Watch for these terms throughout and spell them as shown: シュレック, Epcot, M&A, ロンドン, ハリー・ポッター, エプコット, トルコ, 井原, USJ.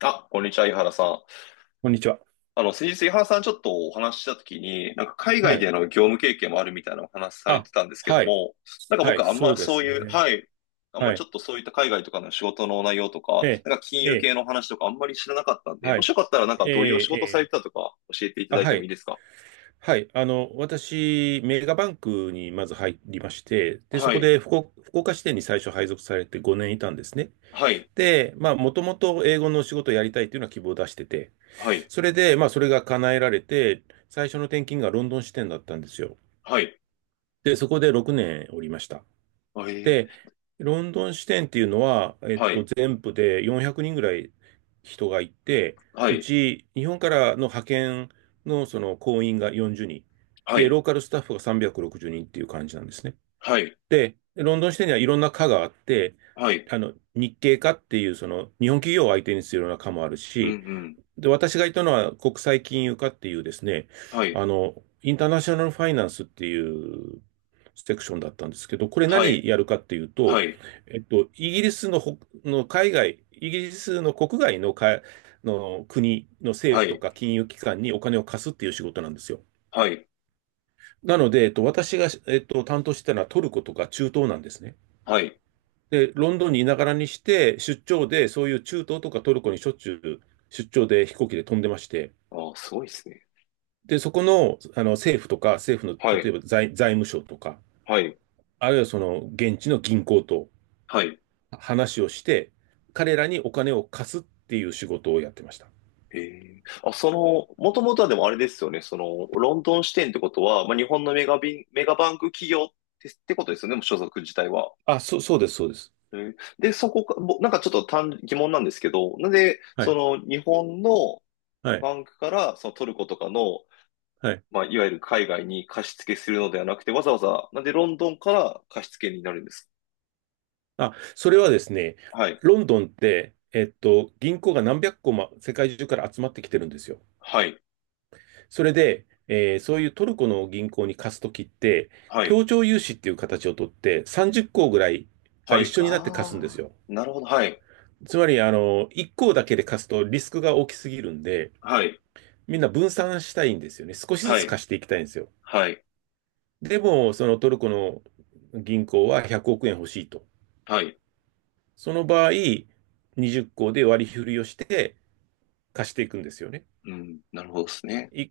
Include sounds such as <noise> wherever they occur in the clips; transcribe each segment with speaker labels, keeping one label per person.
Speaker 1: あ、こんにちは、井原さん。
Speaker 2: こんにちは。
Speaker 1: あの、先日井原さんちょっとお話ししたときに、なんか海
Speaker 2: は
Speaker 1: 外
Speaker 2: い。
Speaker 1: での業務経験もあるみたいなお話され
Speaker 2: あ、
Speaker 1: てたんですけど
Speaker 2: はい。
Speaker 1: も、なんか
Speaker 2: はい、
Speaker 1: 僕あん
Speaker 2: そ
Speaker 1: ま
Speaker 2: うで
Speaker 1: そう
Speaker 2: す
Speaker 1: いう、
Speaker 2: ね。
Speaker 1: はい、あんま
Speaker 2: は
Speaker 1: ち
Speaker 2: い。
Speaker 1: ょっとそういった海外とかの仕事の内容とか、
Speaker 2: ええ、
Speaker 1: なんか金
Speaker 2: え
Speaker 1: 融
Speaker 2: え、
Speaker 1: 系の話とかあんまり知らなかったんで、
Speaker 2: は
Speaker 1: もし
Speaker 2: い。
Speaker 1: よかったらなんか
Speaker 2: え
Speaker 1: どういうお仕
Speaker 2: え、え
Speaker 1: 事されて
Speaker 2: え、
Speaker 1: たとか教えていた
Speaker 2: あ、
Speaker 1: だいて
Speaker 2: は
Speaker 1: もいい
Speaker 2: い。
Speaker 1: ですか？
Speaker 2: はい。あの、私、メガバンクにまず入りまして、で、そ
Speaker 1: は
Speaker 2: こ
Speaker 1: い、
Speaker 2: で福岡支店に最初配属されて5年いたんですね。
Speaker 1: はい、
Speaker 2: で、まあ、もともと英語の仕事をやりたいというのは希望を出してて、
Speaker 1: はい、
Speaker 2: それで、まあ、それが叶えられて、最初の転勤がロンドン支店だったんですよ。
Speaker 1: はい、
Speaker 2: で、そこで6年おりました。
Speaker 1: はい、
Speaker 2: で、ロンドン支店っていうのは、
Speaker 1: はい、
Speaker 2: 全部で400人ぐらい人がいて、
Speaker 1: は
Speaker 2: う
Speaker 1: い、
Speaker 2: ち、日本からの派遣のその行員が40人。
Speaker 1: は
Speaker 2: で、
Speaker 1: い、
Speaker 2: ローカルスタッフが360人っていう感じなんですね。
Speaker 1: はい、
Speaker 2: で、ロンドン支店にはいろんな課があって、
Speaker 1: はい、
Speaker 2: あの、日系課っていう、その、日本企業を相手にするような課もある
Speaker 1: うん、う
Speaker 2: し、
Speaker 1: ん、
Speaker 2: で、私がいたのは国際金融課っていうですね、
Speaker 1: はい、
Speaker 2: あの、インターナショナルファイナンスっていうセクションだったんですけど、これ
Speaker 1: はい、
Speaker 2: 何やるかっていう
Speaker 1: は
Speaker 2: と、
Speaker 1: い、
Speaker 2: イギリスのほ、の海外、イギリスの国外のか、の国の政
Speaker 1: は
Speaker 2: 府と
Speaker 1: い、
Speaker 2: か金融機関にお金を貸すっていう仕事なんですよ。
Speaker 1: はい、
Speaker 2: なので、私が、担当してたのはトルコとか中東なんですね。
Speaker 1: はい。
Speaker 2: で、ロンドンにいながらにして、出張で、そういう中東とかトルコにしょっちゅう出張で飛行機で飛んでまして、
Speaker 1: ああ、すごいですね。
Speaker 2: で、そこの、あの政府とか、政府
Speaker 1: は
Speaker 2: の例
Speaker 1: い、
Speaker 2: えば財務省とか、
Speaker 1: はい。
Speaker 2: あるいはその現地の銀行と
Speaker 1: はい。
Speaker 2: 話をして、彼らにお金を貸すっていう仕事をやってました。
Speaker 1: ええ、あ、その、もともとはでもあれですよね。その、ロンドン支店ってことは、まあ、日本のメガバンク企業ってことですよね。もう所属自体は。
Speaker 2: あ、そうです、そうです。
Speaker 1: で、そこか、なんかちょっと疑問なんですけど、なんで、
Speaker 2: は
Speaker 1: そ
Speaker 2: い、
Speaker 1: の、日本の
Speaker 2: はい、
Speaker 1: バンクから、そのトルコとかの、
Speaker 2: はい。
Speaker 1: まあ、いわゆる海外に貸し付けするのではなくて、わざわざ、なんでロンドンから貸し付けになるんです
Speaker 2: あ、それはですね、
Speaker 1: か？はい。
Speaker 2: ロンドンって、銀行が何百個も世界中から集まってきてるんですよ。
Speaker 1: はい。
Speaker 2: それで、そういうトルコの銀行に貸すときって、
Speaker 1: はい。
Speaker 2: 協調融資っていう形をとって、30個ぐらいが
Speaker 1: は
Speaker 2: 一
Speaker 1: い。
Speaker 2: 緒になって貸すんです
Speaker 1: ああ、
Speaker 2: よ。
Speaker 1: なるほど。はい。
Speaker 2: つまり、あの、一行だけで貸すとリスクが大きすぎるんで、
Speaker 1: はい。
Speaker 2: みんな分散したいんですよね。少しず
Speaker 1: は
Speaker 2: つ
Speaker 1: い。
Speaker 2: 貸していきたいんですよ。
Speaker 1: はい。
Speaker 2: でも、そのトルコの銀行は100億円欲しいと。
Speaker 1: はい。
Speaker 2: その場合、20校で割り振りをして貸していくんですよね。
Speaker 1: うん、なるほどですね。
Speaker 2: 1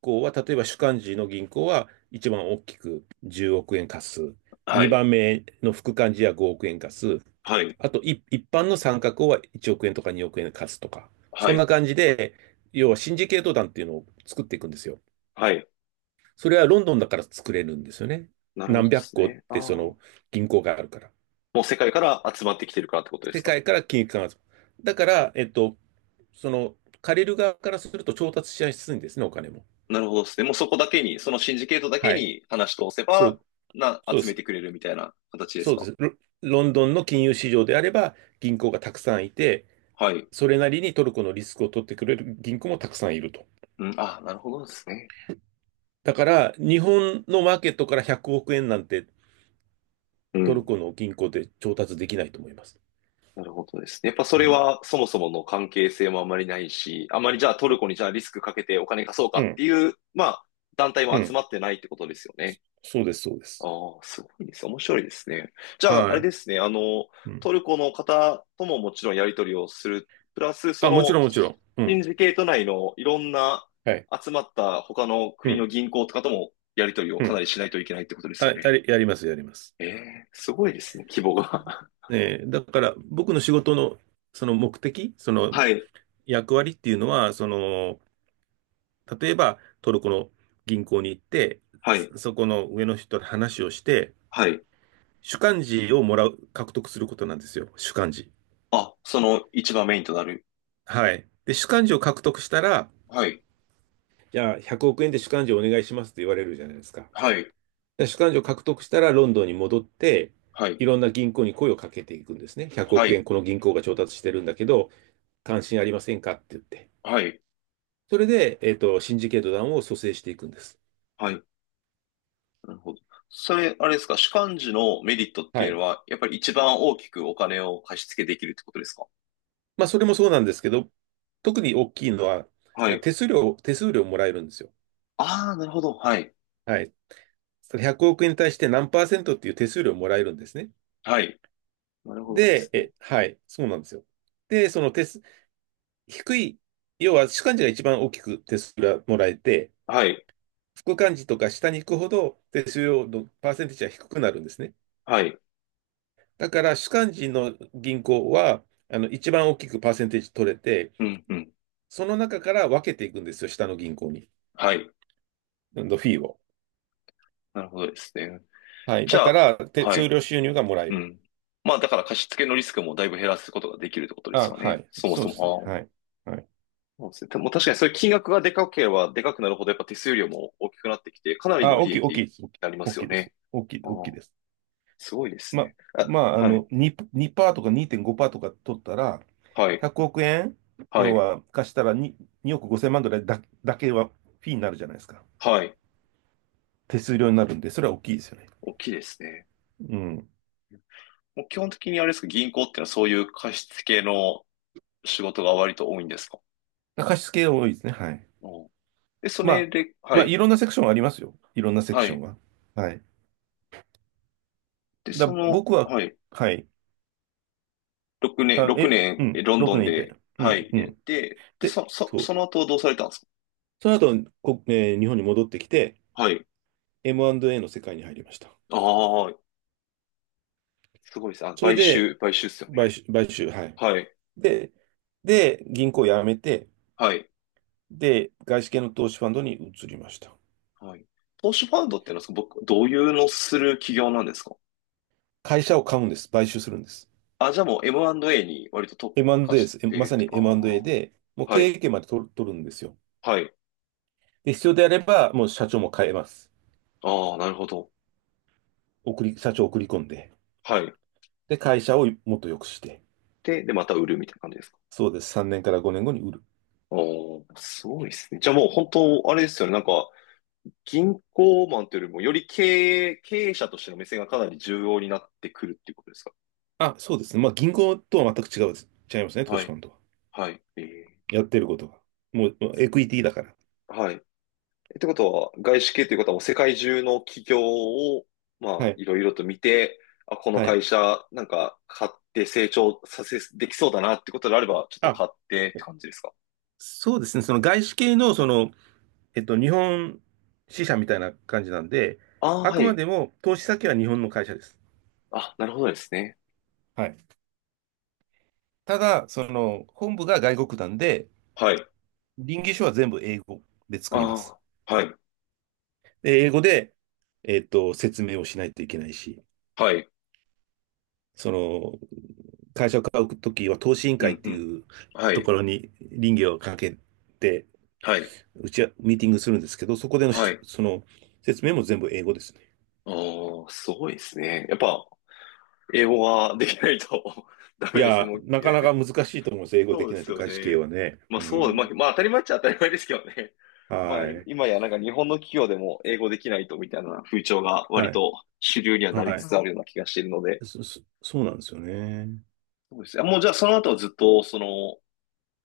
Speaker 2: 行は、例えば主幹事の銀行は一番大きく10億円貸す。
Speaker 1: は
Speaker 2: 2
Speaker 1: い、
Speaker 2: 番目の副幹事は5億円貸す。
Speaker 1: はい、
Speaker 2: あと、一般の参画校は1億円とか2億円貸すとか、
Speaker 1: は
Speaker 2: そんな
Speaker 1: い。
Speaker 2: 感じで、要はシンジケート団っていうのを作っていくんですよ。
Speaker 1: はい、
Speaker 2: それはロンドンだから作れるんですよね。
Speaker 1: なるほ
Speaker 2: 何
Speaker 1: どで
Speaker 2: 百
Speaker 1: す
Speaker 2: 個っ
Speaker 1: ね。ああ、
Speaker 2: てその
Speaker 1: も
Speaker 2: 銀行があるから。
Speaker 1: う世界から集まってきてるからってことです
Speaker 2: 世
Speaker 1: か？
Speaker 2: 界から金融機関が。だから、その借りる側からすると調達しやすいんですね、お金も。
Speaker 1: なるほどですね。もうそこだけに、そのシンジケートだけ
Speaker 2: はい。
Speaker 1: に話し通せ
Speaker 2: そ
Speaker 1: ば、
Speaker 2: う、そうで
Speaker 1: 集め
Speaker 2: す。
Speaker 1: てくれるみたいな形です
Speaker 2: そうで
Speaker 1: か？
Speaker 2: す。ロンドンの金融市場であれば銀行がたくさんいて、
Speaker 1: はい。
Speaker 2: それなりにトルコのリスクを取ってくれる銀行もたくさんいると。
Speaker 1: うん、あ、なるほどですね。
Speaker 2: だから、日本のマーケットから100億円なんて
Speaker 1: う
Speaker 2: トル
Speaker 1: ん、
Speaker 2: コの銀行で調達できないと思います。
Speaker 1: なるほどですね。やっぱそ
Speaker 2: う
Speaker 1: れ
Speaker 2: ん。
Speaker 1: はそもそもの関係性もあまりないし、あまりじゃあトルコにじゃあリスクかけてお金貸そうか
Speaker 2: う
Speaker 1: って
Speaker 2: ん。
Speaker 1: いう、まあ、団体
Speaker 2: う
Speaker 1: も集
Speaker 2: ん。
Speaker 1: まってないってことですよね。
Speaker 2: そうです、そうです。
Speaker 1: ああ、すごいです。面白いですね。じゃあ、あ
Speaker 2: は
Speaker 1: れ
Speaker 2: い。
Speaker 1: ですね。あの、
Speaker 2: うん。
Speaker 1: トルコの方とももちろんやり取りをする。プラス、そ
Speaker 2: あ、もち
Speaker 1: の、
Speaker 2: ろん、もちろん。う
Speaker 1: シ
Speaker 2: ん。
Speaker 1: ンジケート内のいろんな
Speaker 2: はい。
Speaker 1: 集まった他の
Speaker 2: う
Speaker 1: 国の
Speaker 2: ん。
Speaker 1: 銀行とかともやり取りを
Speaker 2: う
Speaker 1: かな
Speaker 2: ん。
Speaker 1: りしないといけないってことですよ
Speaker 2: はい。
Speaker 1: ね。
Speaker 2: やります、やります。
Speaker 1: ええ、すごいですね、規模が。
Speaker 2: ねえー、だから、僕の仕事の、その目的、そ
Speaker 1: <laughs>
Speaker 2: の
Speaker 1: はい、
Speaker 2: 役割っていうのは、その、例えば、トルコの銀行に行って、
Speaker 1: はい、
Speaker 2: そこの上の人と話をして、
Speaker 1: はい。
Speaker 2: 主幹事をもらう、獲得することなんですよ。主幹事。
Speaker 1: あ、その一番メインとなる。
Speaker 2: はい。で、主幹事を獲得したら、
Speaker 1: はい、
Speaker 2: じゃあ100億円で主幹事をお願いしますって言われるじゃないですか。
Speaker 1: はい、
Speaker 2: で主幹事を獲得したらロンドンに戻って、
Speaker 1: はい、
Speaker 2: いろんな銀行に声をかけていくんですね。100
Speaker 1: は
Speaker 2: 億円
Speaker 1: い、
Speaker 2: この銀行が調達してるんだけど、関心ありませんかって言って。
Speaker 1: はい、
Speaker 2: それで、シンジケート団を蘇生していくんです。
Speaker 1: はい。なるほど。それ、あれですか、主幹事のメリットって
Speaker 2: は
Speaker 1: いう
Speaker 2: い。
Speaker 1: のは、やっぱり一番大きくお金を貸し付けできるってことですか？
Speaker 2: まあ、それもそうなんですけど、特に大きいのは、
Speaker 1: はい。
Speaker 2: 手数料もらえるんですよ。
Speaker 1: ああ、なるほど。はい。
Speaker 2: はい。100億円に対して何パーセントっていう手数料もらえるんですね。
Speaker 1: はい。なるほどで
Speaker 2: で、
Speaker 1: すね。
Speaker 2: はい、そうなんですよ。で、その手、低い、要は主幹事が一番大きく手数料がもらえて、
Speaker 1: はい。
Speaker 2: 副幹事とか下に行くほど手数料のパーセンテージは低くなるんですね。
Speaker 1: はい。
Speaker 2: だから主幹事の銀行は、あの、一番大きくパーセンテージ取れて、
Speaker 1: うん、うん。
Speaker 2: その中から分けていくんですよ、下の銀行に。
Speaker 1: はい。
Speaker 2: のフィーを。
Speaker 1: なるほどですね。
Speaker 2: はい。
Speaker 1: じ
Speaker 2: だ
Speaker 1: ゃ
Speaker 2: か
Speaker 1: あ、
Speaker 2: ら、手
Speaker 1: は
Speaker 2: 数
Speaker 1: い。
Speaker 2: 料収入がもらえ
Speaker 1: う
Speaker 2: る。
Speaker 1: ん。まあ、だから貸し付けのリスクもだいぶ減らすことができるってことです
Speaker 2: あ、
Speaker 1: よ
Speaker 2: は
Speaker 1: ね。
Speaker 2: い。
Speaker 1: そも
Speaker 2: そう
Speaker 1: そ
Speaker 2: ですね。
Speaker 1: も。
Speaker 2: は
Speaker 1: あ
Speaker 2: い。
Speaker 1: あ。
Speaker 2: はい。
Speaker 1: そうですね。でも確かにそういう金額がでかければでかくなるほど、やっぱ手数料も大きくなってきて、かなりの
Speaker 2: あ、大
Speaker 1: 利
Speaker 2: きい、
Speaker 1: 益
Speaker 2: 大きい
Speaker 1: に
Speaker 2: です。
Speaker 1: なりま
Speaker 2: 大
Speaker 1: す
Speaker 2: き
Speaker 1: よ
Speaker 2: い大きいです。
Speaker 1: ね。
Speaker 2: 大きい、
Speaker 1: ああ、
Speaker 2: 大きいです。
Speaker 1: すごいです
Speaker 2: ま、
Speaker 1: ね。あ、
Speaker 2: まあ、あ
Speaker 1: は
Speaker 2: の、
Speaker 1: い。
Speaker 2: 2、にパーとか2.5%とか取ったら、
Speaker 1: はい。
Speaker 2: 100億円、
Speaker 1: は
Speaker 2: 要
Speaker 1: い。
Speaker 2: は貸したら2億5千万ぐらいだけはフィーになるじゃないですか。
Speaker 1: はい。
Speaker 2: 手数料になるんで、それは大きいですよね。
Speaker 1: 大きいですね。
Speaker 2: うん。
Speaker 1: もう基本的にあれですか、銀行っていうのはそういう貸付系の仕事が割と多いんですか？
Speaker 2: 貸し付け多いですね。はい。
Speaker 1: うん。で、そ
Speaker 2: ま
Speaker 1: れ
Speaker 2: あ、
Speaker 1: で、は
Speaker 2: まあ、
Speaker 1: い。
Speaker 2: いろんなセクションありますよ。いろんなセク
Speaker 1: は
Speaker 2: ション
Speaker 1: い。
Speaker 2: は。はい。
Speaker 1: で、
Speaker 2: だ、
Speaker 1: その、
Speaker 2: 僕は、
Speaker 1: はい。
Speaker 2: はい。
Speaker 1: 6年、
Speaker 2: あ、
Speaker 1: 6年、
Speaker 2: うん、
Speaker 1: ロンド
Speaker 2: 6
Speaker 1: ン
Speaker 2: 年いて。
Speaker 1: で、
Speaker 2: う
Speaker 1: は
Speaker 2: ん、
Speaker 1: い。
Speaker 2: う
Speaker 1: で、
Speaker 2: ん。
Speaker 1: で、
Speaker 2: で、
Speaker 1: そ、そ、
Speaker 2: そう。
Speaker 1: その後どうされたんですか？
Speaker 2: その後、こ、えー日本に戻ってきて、
Speaker 1: はい。
Speaker 2: M&A の世界に入りました。
Speaker 1: ああ、すごいですね。あ、
Speaker 2: それ
Speaker 1: 買
Speaker 2: で、
Speaker 1: 収、買収っすよ
Speaker 2: 買
Speaker 1: ね？
Speaker 2: 収、買収、はい。
Speaker 1: はい。
Speaker 2: で、銀行を辞めて、
Speaker 1: はい。
Speaker 2: で、外資系の投資ファンドに移りました。
Speaker 1: はい。投資ファンドっていうのは、その僕、どういうのする企業なんですか？
Speaker 2: 会社を買うんです。買収するんです。
Speaker 1: あ、じゃあもう M&A に割と特化
Speaker 2: M&A で
Speaker 1: し
Speaker 2: す。
Speaker 1: てい
Speaker 2: ま
Speaker 1: るっ
Speaker 2: さ
Speaker 1: て。
Speaker 2: に
Speaker 1: あ
Speaker 2: M&A
Speaker 1: あ。
Speaker 2: で、もう
Speaker 1: は
Speaker 2: 経営
Speaker 1: い。
Speaker 2: 権まで取るんですよ。
Speaker 1: はい。
Speaker 2: で、必要であれば、もう社長も変えます。
Speaker 1: ああ、なるほど。
Speaker 2: 社長を送り込んで。
Speaker 1: はい。
Speaker 2: で、会社をもっと良くして。
Speaker 1: また売るみたいな感じですか？
Speaker 2: そうです。3年から5年後に売る。
Speaker 1: おー、すごいですね。じゃあもう本当、あれですよね。なんか、銀行マンというよりも、より経営者としての目線がかなり重要になってくるっていうことですか？
Speaker 2: あ、そうですね。まあ、銀行とは全く違うです。違いますね、投
Speaker 1: は
Speaker 2: 資フ
Speaker 1: い。
Speaker 2: ァンドは。
Speaker 1: はい。
Speaker 2: やってることが。もうエクイティだから。
Speaker 1: はい。ってことは、外資系ということはもう世界中の企業を、ま
Speaker 2: は
Speaker 1: あ、
Speaker 2: い。
Speaker 1: いろいろと見て、あ、この
Speaker 2: はい。
Speaker 1: 会社、なんか、買って成長させ、できそうだなってことであれば、ちょっと
Speaker 2: あ
Speaker 1: 買ってって感じですか？
Speaker 2: そうですね。その外資系のその日本支社みたいな感じなんで、
Speaker 1: ああ
Speaker 2: あ
Speaker 1: ー、は
Speaker 2: くま
Speaker 1: い。
Speaker 2: でも投資先は日本の会社です。
Speaker 1: あ、なるほどですね。
Speaker 2: はい。ただ、その本部が外国なんで、
Speaker 1: はい。
Speaker 2: 臨議書は全部英語で作ります。
Speaker 1: ああ、はい、
Speaker 2: で英語で、説明をしないといけないし、
Speaker 1: はい、
Speaker 2: その会社を買うときは投資委員
Speaker 1: う
Speaker 2: 会っ
Speaker 1: ん、う
Speaker 2: て
Speaker 1: ん、
Speaker 2: いう
Speaker 1: は
Speaker 2: と
Speaker 1: い、
Speaker 2: ころに臨議をかけて、
Speaker 1: はい、
Speaker 2: うちはミーティングするんですけど、そこでの
Speaker 1: は
Speaker 2: し
Speaker 1: い。
Speaker 2: その説明も全部英語ですね。
Speaker 1: お、あ、すごいですね。やっぱ、英語ができないと <laughs> ダ
Speaker 2: い
Speaker 1: メですね。
Speaker 2: や、
Speaker 1: もう、
Speaker 2: なかなか難しいと思います。英
Speaker 1: <laughs>
Speaker 2: 語で
Speaker 1: そう
Speaker 2: き
Speaker 1: で
Speaker 2: ない
Speaker 1: す
Speaker 2: と
Speaker 1: よ
Speaker 2: 外資系
Speaker 1: ね。
Speaker 2: はね。
Speaker 1: まあ、
Speaker 2: う
Speaker 1: そう、まあ、
Speaker 2: ん。
Speaker 1: まあ当たり前っちゃ当たり前ですけどね。まあ
Speaker 2: は
Speaker 1: い
Speaker 2: い。
Speaker 1: 今やなんか日本の企業でも英語できないとみたいな風潮が
Speaker 2: は
Speaker 1: 割
Speaker 2: い。
Speaker 1: と主流にはなり
Speaker 2: は
Speaker 1: つ
Speaker 2: い。
Speaker 1: つあるような気がしているので。
Speaker 2: そうなんですよね。
Speaker 1: そうですね。あ、もう、じゃあその後はずっと、その、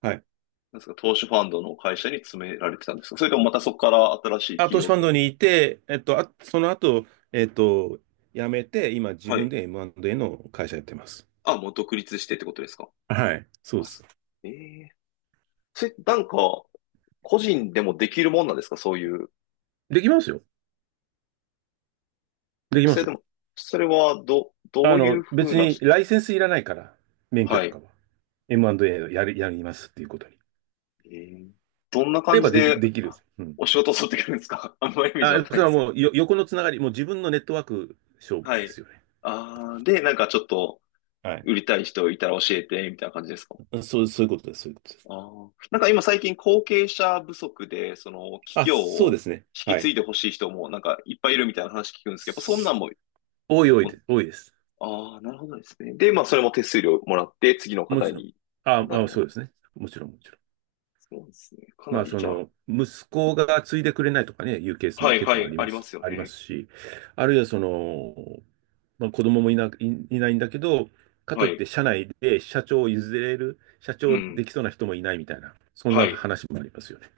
Speaker 2: はい。
Speaker 1: なんですか、投資ファンドの会社に詰められてたんですか？それともまたそこから新しい
Speaker 2: あ、
Speaker 1: 企
Speaker 2: 投資
Speaker 1: 業
Speaker 2: フ
Speaker 1: と
Speaker 2: ァン
Speaker 1: かに。
Speaker 2: ドにいて、あ、その後、えっと、辞めて、今自
Speaker 1: はい。
Speaker 2: 分で M&A の会社やってます。
Speaker 1: あ、もう独立してってことですか？
Speaker 2: はい。そうで
Speaker 1: あ、
Speaker 2: す。
Speaker 1: ええ、それ、なんか、個人でもできるもんなんですか？そういう。や
Speaker 2: できますよ。
Speaker 1: っ
Speaker 2: でき
Speaker 1: ぱそ
Speaker 2: ま
Speaker 1: れ
Speaker 2: す
Speaker 1: で
Speaker 2: よ。
Speaker 1: も、それは、ど
Speaker 2: あ
Speaker 1: ういう
Speaker 2: の、
Speaker 1: ふう
Speaker 2: 別
Speaker 1: な
Speaker 2: にライセンスいらないから、免許
Speaker 1: は
Speaker 2: と
Speaker 1: い。
Speaker 2: かは。M&A をやる、やりますっていうことに。や
Speaker 1: ええ、どんな
Speaker 2: れ
Speaker 1: 感
Speaker 2: ば
Speaker 1: じ
Speaker 2: でき、
Speaker 1: で
Speaker 2: できる。うん。
Speaker 1: お仕事を取ってくるんですか？ <laughs> あんまりイメージわ
Speaker 2: あ、
Speaker 1: かん
Speaker 2: そ
Speaker 1: ない
Speaker 2: れ
Speaker 1: んで
Speaker 2: は
Speaker 1: すけど。
Speaker 2: もう横のつながり、もう自分のネットワーク勝負
Speaker 1: は
Speaker 2: で
Speaker 1: い。
Speaker 2: すよね。
Speaker 1: ああ、で、なんかちょっと
Speaker 2: はい。
Speaker 1: 売りたい人いたら教えて、みたいな感じですか？
Speaker 2: そういうことです。そういうことです。
Speaker 1: ああ、なんか今最近後継者不足で、その企
Speaker 2: あ、
Speaker 1: 業
Speaker 2: そうで
Speaker 1: を
Speaker 2: すね。
Speaker 1: 引き
Speaker 2: は
Speaker 1: 継
Speaker 2: い。
Speaker 1: いでほしい人もなんかいっぱいいるみたいな話聞くんですけど、やっぱそんなんも
Speaker 2: 多い多いです。多いです。
Speaker 1: ああ、なるほどですね。で、まあ、それも手数料もらって、次の
Speaker 2: も
Speaker 1: 方
Speaker 2: ちろん。
Speaker 1: に。
Speaker 2: あ、
Speaker 1: あ、な
Speaker 2: ま
Speaker 1: る
Speaker 2: あ、
Speaker 1: ほ
Speaker 2: そ
Speaker 1: ど。
Speaker 2: うですね。もちろん、もちろん。
Speaker 1: そうですね。かな
Speaker 2: まあ、
Speaker 1: り、
Speaker 2: そ
Speaker 1: じゃあ、
Speaker 2: の、息子が継いでくれないとかね、いうケース
Speaker 1: は
Speaker 2: も
Speaker 1: い
Speaker 2: 結
Speaker 1: は
Speaker 2: 構あ
Speaker 1: い、
Speaker 2: り
Speaker 1: あ
Speaker 2: ま
Speaker 1: りま
Speaker 2: す、
Speaker 1: すよ
Speaker 2: ありま
Speaker 1: ね。
Speaker 2: すし、あるいはその、まあ、子供もいないんだけど、かと
Speaker 1: は
Speaker 2: いっ
Speaker 1: い。
Speaker 2: て社内で社長を譲れる、社
Speaker 1: う
Speaker 2: 長
Speaker 1: ん。
Speaker 2: できそうな人もいないみたいな、そん
Speaker 1: は
Speaker 2: な
Speaker 1: い。
Speaker 2: 話もありますよね。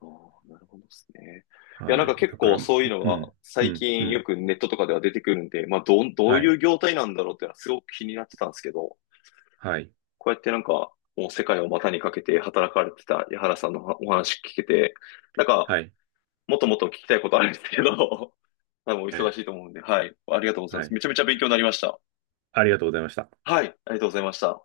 Speaker 1: ああ、なるほどですね。いや、なん
Speaker 2: は
Speaker 1: か
Speaker 2: い。
Speaker 1: 結
Speaker 2: だから、
Speaker 1: 構
Speaker 2: うん、
Speaker 1: そういうのが
Speaker 2: う
Speaker 1: 最
Speaker 2: ん、う
Speaker 1: 近よ
Speaker 2: ん。
Speaker 1: くネットとかでは出てくるんで、まあ、どう、どう
Speaker 2: は
Speaker 1: いう
Speaker 2: い、
Speaker 1: 業態なんだろうっていうのはすごく気になってたんですけど、
Speaker 2: はい、
Speaker 1: こうやってなんか、もう世界を股にかけて働かれてた矢原さんのお話聞けて、なんか
Speaker 2: はい、
Speaker 1: もっともっと聞きたいことあるんですけど、<laughs> 多分お忙しいと思うんで、はい。ありがとうございま
Speaker 2: は
Speaker 1: す。
Speaker 2: い。
Speaker 1: めちゃめちゃ勉強になりました。
Speaker 2: ありがとうございました。
Speaker 1: はい。ありがとうございました。